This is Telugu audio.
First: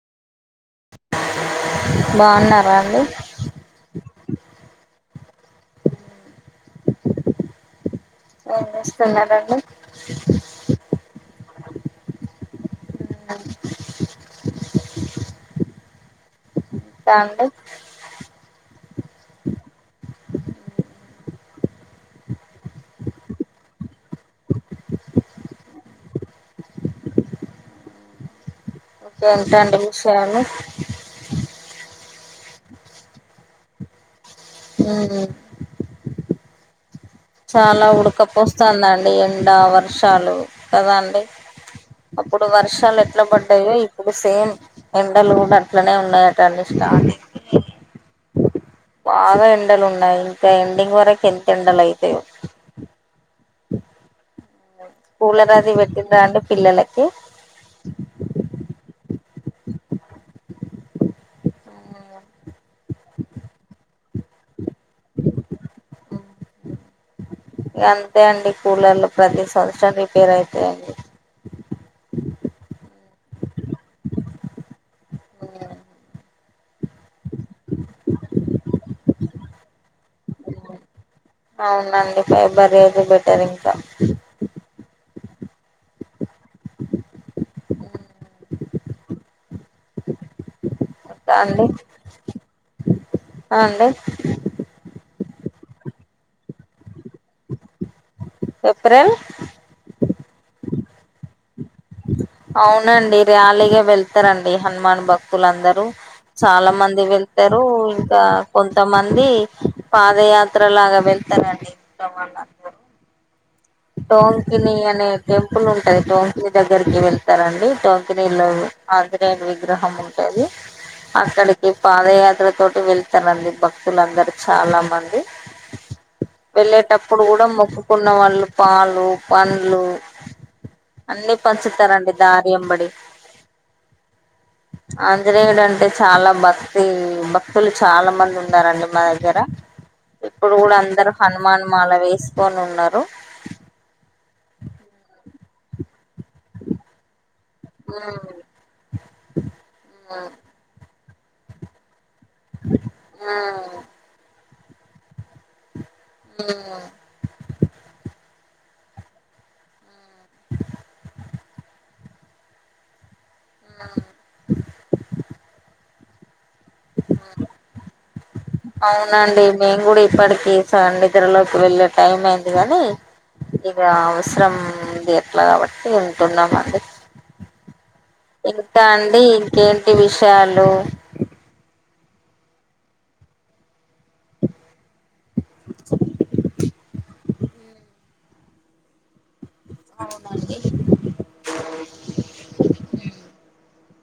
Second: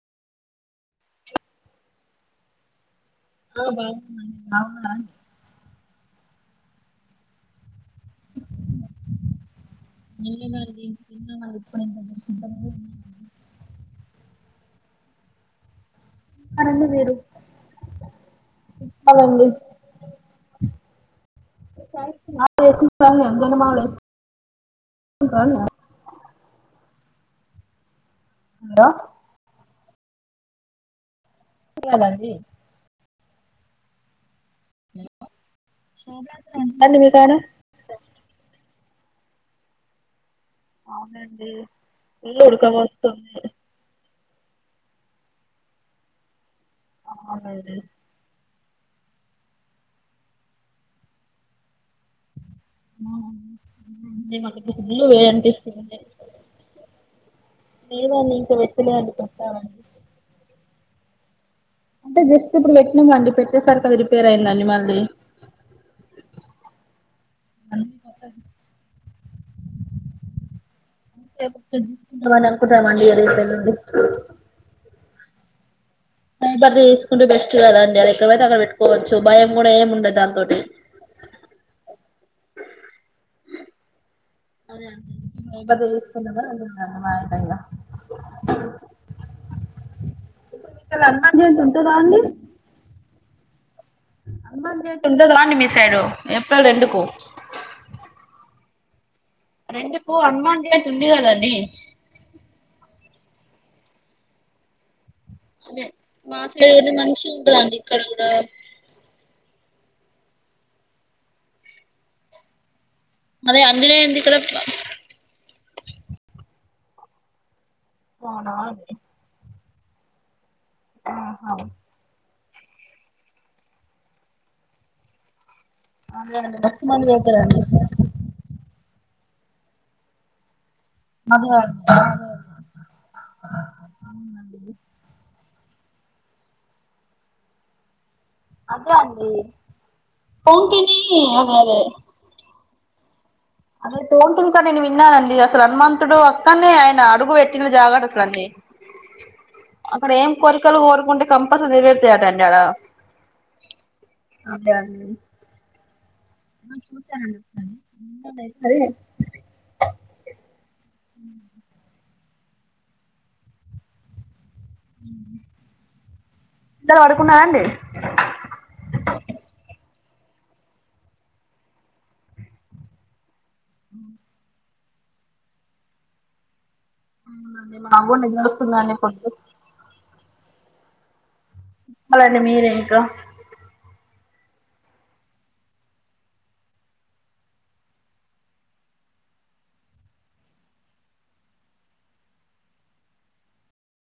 బాగున్నా అండి ఆ బాగున్నాడి బాగున్నా అస్తున్న నల మదిన్న వా ఇప్పుడుద్ద రండి మీరు తాంట అవునండి చ అందన మావడ కాాల వేసుకున్నారా కేేంటండి విషయాలు నికి అ అ మీ కాడ చాలా ఉడకపోస్తుందండి ఎండా వర్షాలు కదా అండి అవునండి ఫుల్ అప్పుడు వర్షాలు ఎట్లా ఉడకపోస్తుంది పడ్డాయో ఇప్పుడు సేమ్ ఎండలు కూడా అట్లనే ఉన్నాయటండి స్ార్ట్ అవునండి బాగా ఎండలు ఉన్నాయి ఇంకా ఎండింగ్ వరకు ఎంత ఎండలు అయి ఏ మాక ఇడ్లు కూలర్ అది వేంటిస్తుంది పెట్టిండ్రా అండి పిల్లలకి నేనున్న ఇంకా వెట్టలేను ఆ అంటే జస్ట్ ఇప్పుడు పెట్టినామ అండి పెట్టేసరి కదా రిపేర్ అయిందండి మళ్ళీ అంతే అండి కూలర్లు ప్రతి సంవత్సరం రిపేర్ అయితాయండి కుట్టమం అదడి బ స్కూ వ చూడాలండి అ ఎక్కడైతే అక్కడ పెట్టుకోవచ్చు భయం కూడా ఏముండదు దాంతోటి పై బర్ అతే బెటర్ ఇంకా అరే అదేశ అ మాయగాయ ఇ ఇక్కలా అన్నం ఇంకా చేసి అండి ఉంటుందా అండి ఆ అండి అ ని మీస్య ఎప్పడు రెంకో ఏప్రిల్ రెండుకు హనుమాన్ జ అయిత ఉంది కదాీ అవునండి ర్యాలీగా వెళ్తారంండి హనుమాన్ భక్తు భక్తులుందరూ అదే మా సైడ్ చాలా కూడా మంది మంచిగా వెళ్తారు ఉంటదండి ఇక్కడ ఇంకా కూడా కొంతమంది పాదయాత్ర లాగా వెళ్తానండి ఇంట్లో వాళ్ళందరూ అదే ఆంజనేయునిది ఇక్కడ టంకని అనే ప్పులు ఉంటాది టోంక దగ్గరికి వెళ్తారండి టోకలో ఆజ విగ్రహం ఉంటుది అక్కడికి పాదయాత్ర తోటి వెళ్తానడి భక్తులందర చాలా మంది అదే అండి మస్తు మంది వెళ్ళేటప్పుడు కూడా చేస్తారండి మొక్కుకున్న వాళ్ళు లు పండ్లు అన్నీ అదే పంచుతారండి దారి ఎంబడి ఆంజనేయుడు అంటే చాలా భక్తి భక్తులు చాలా మంది ఉన్నారండి అదే మా అండి దగ్గర ఇప్పుడు కూడా తోంటిని అందరు అదే హనుమాన్ అదే మాల వేసుకని ఉ అన్నారు అదే తోంటంకా నేను విన్నానండి అసలు అనుమాన్ అతడు అక్కనే ఆయన అడుగు పెట్టిన జాగట అట్లడి అక్కడ ఏం కోరికలు కోరుకుంటే కంపస నివర్తిటంటడా అదే [unintelligible] ఉ అ అవునండి మేము కూడా ఇప్పటికీ స ఇత్రలోకి వెళ్ళే టైం ఏయింది ని ఇక అవసరం ది ఎట్లా కాబట్టి వింటున్నాము అండి అవునండి మాకు కూడా నిద్ర ఇంకా వస్తుందండి అండి పొద్దు ఇంకేంటి విషయాలు చెప్పాలండి మీరే ఇంకా అవునండి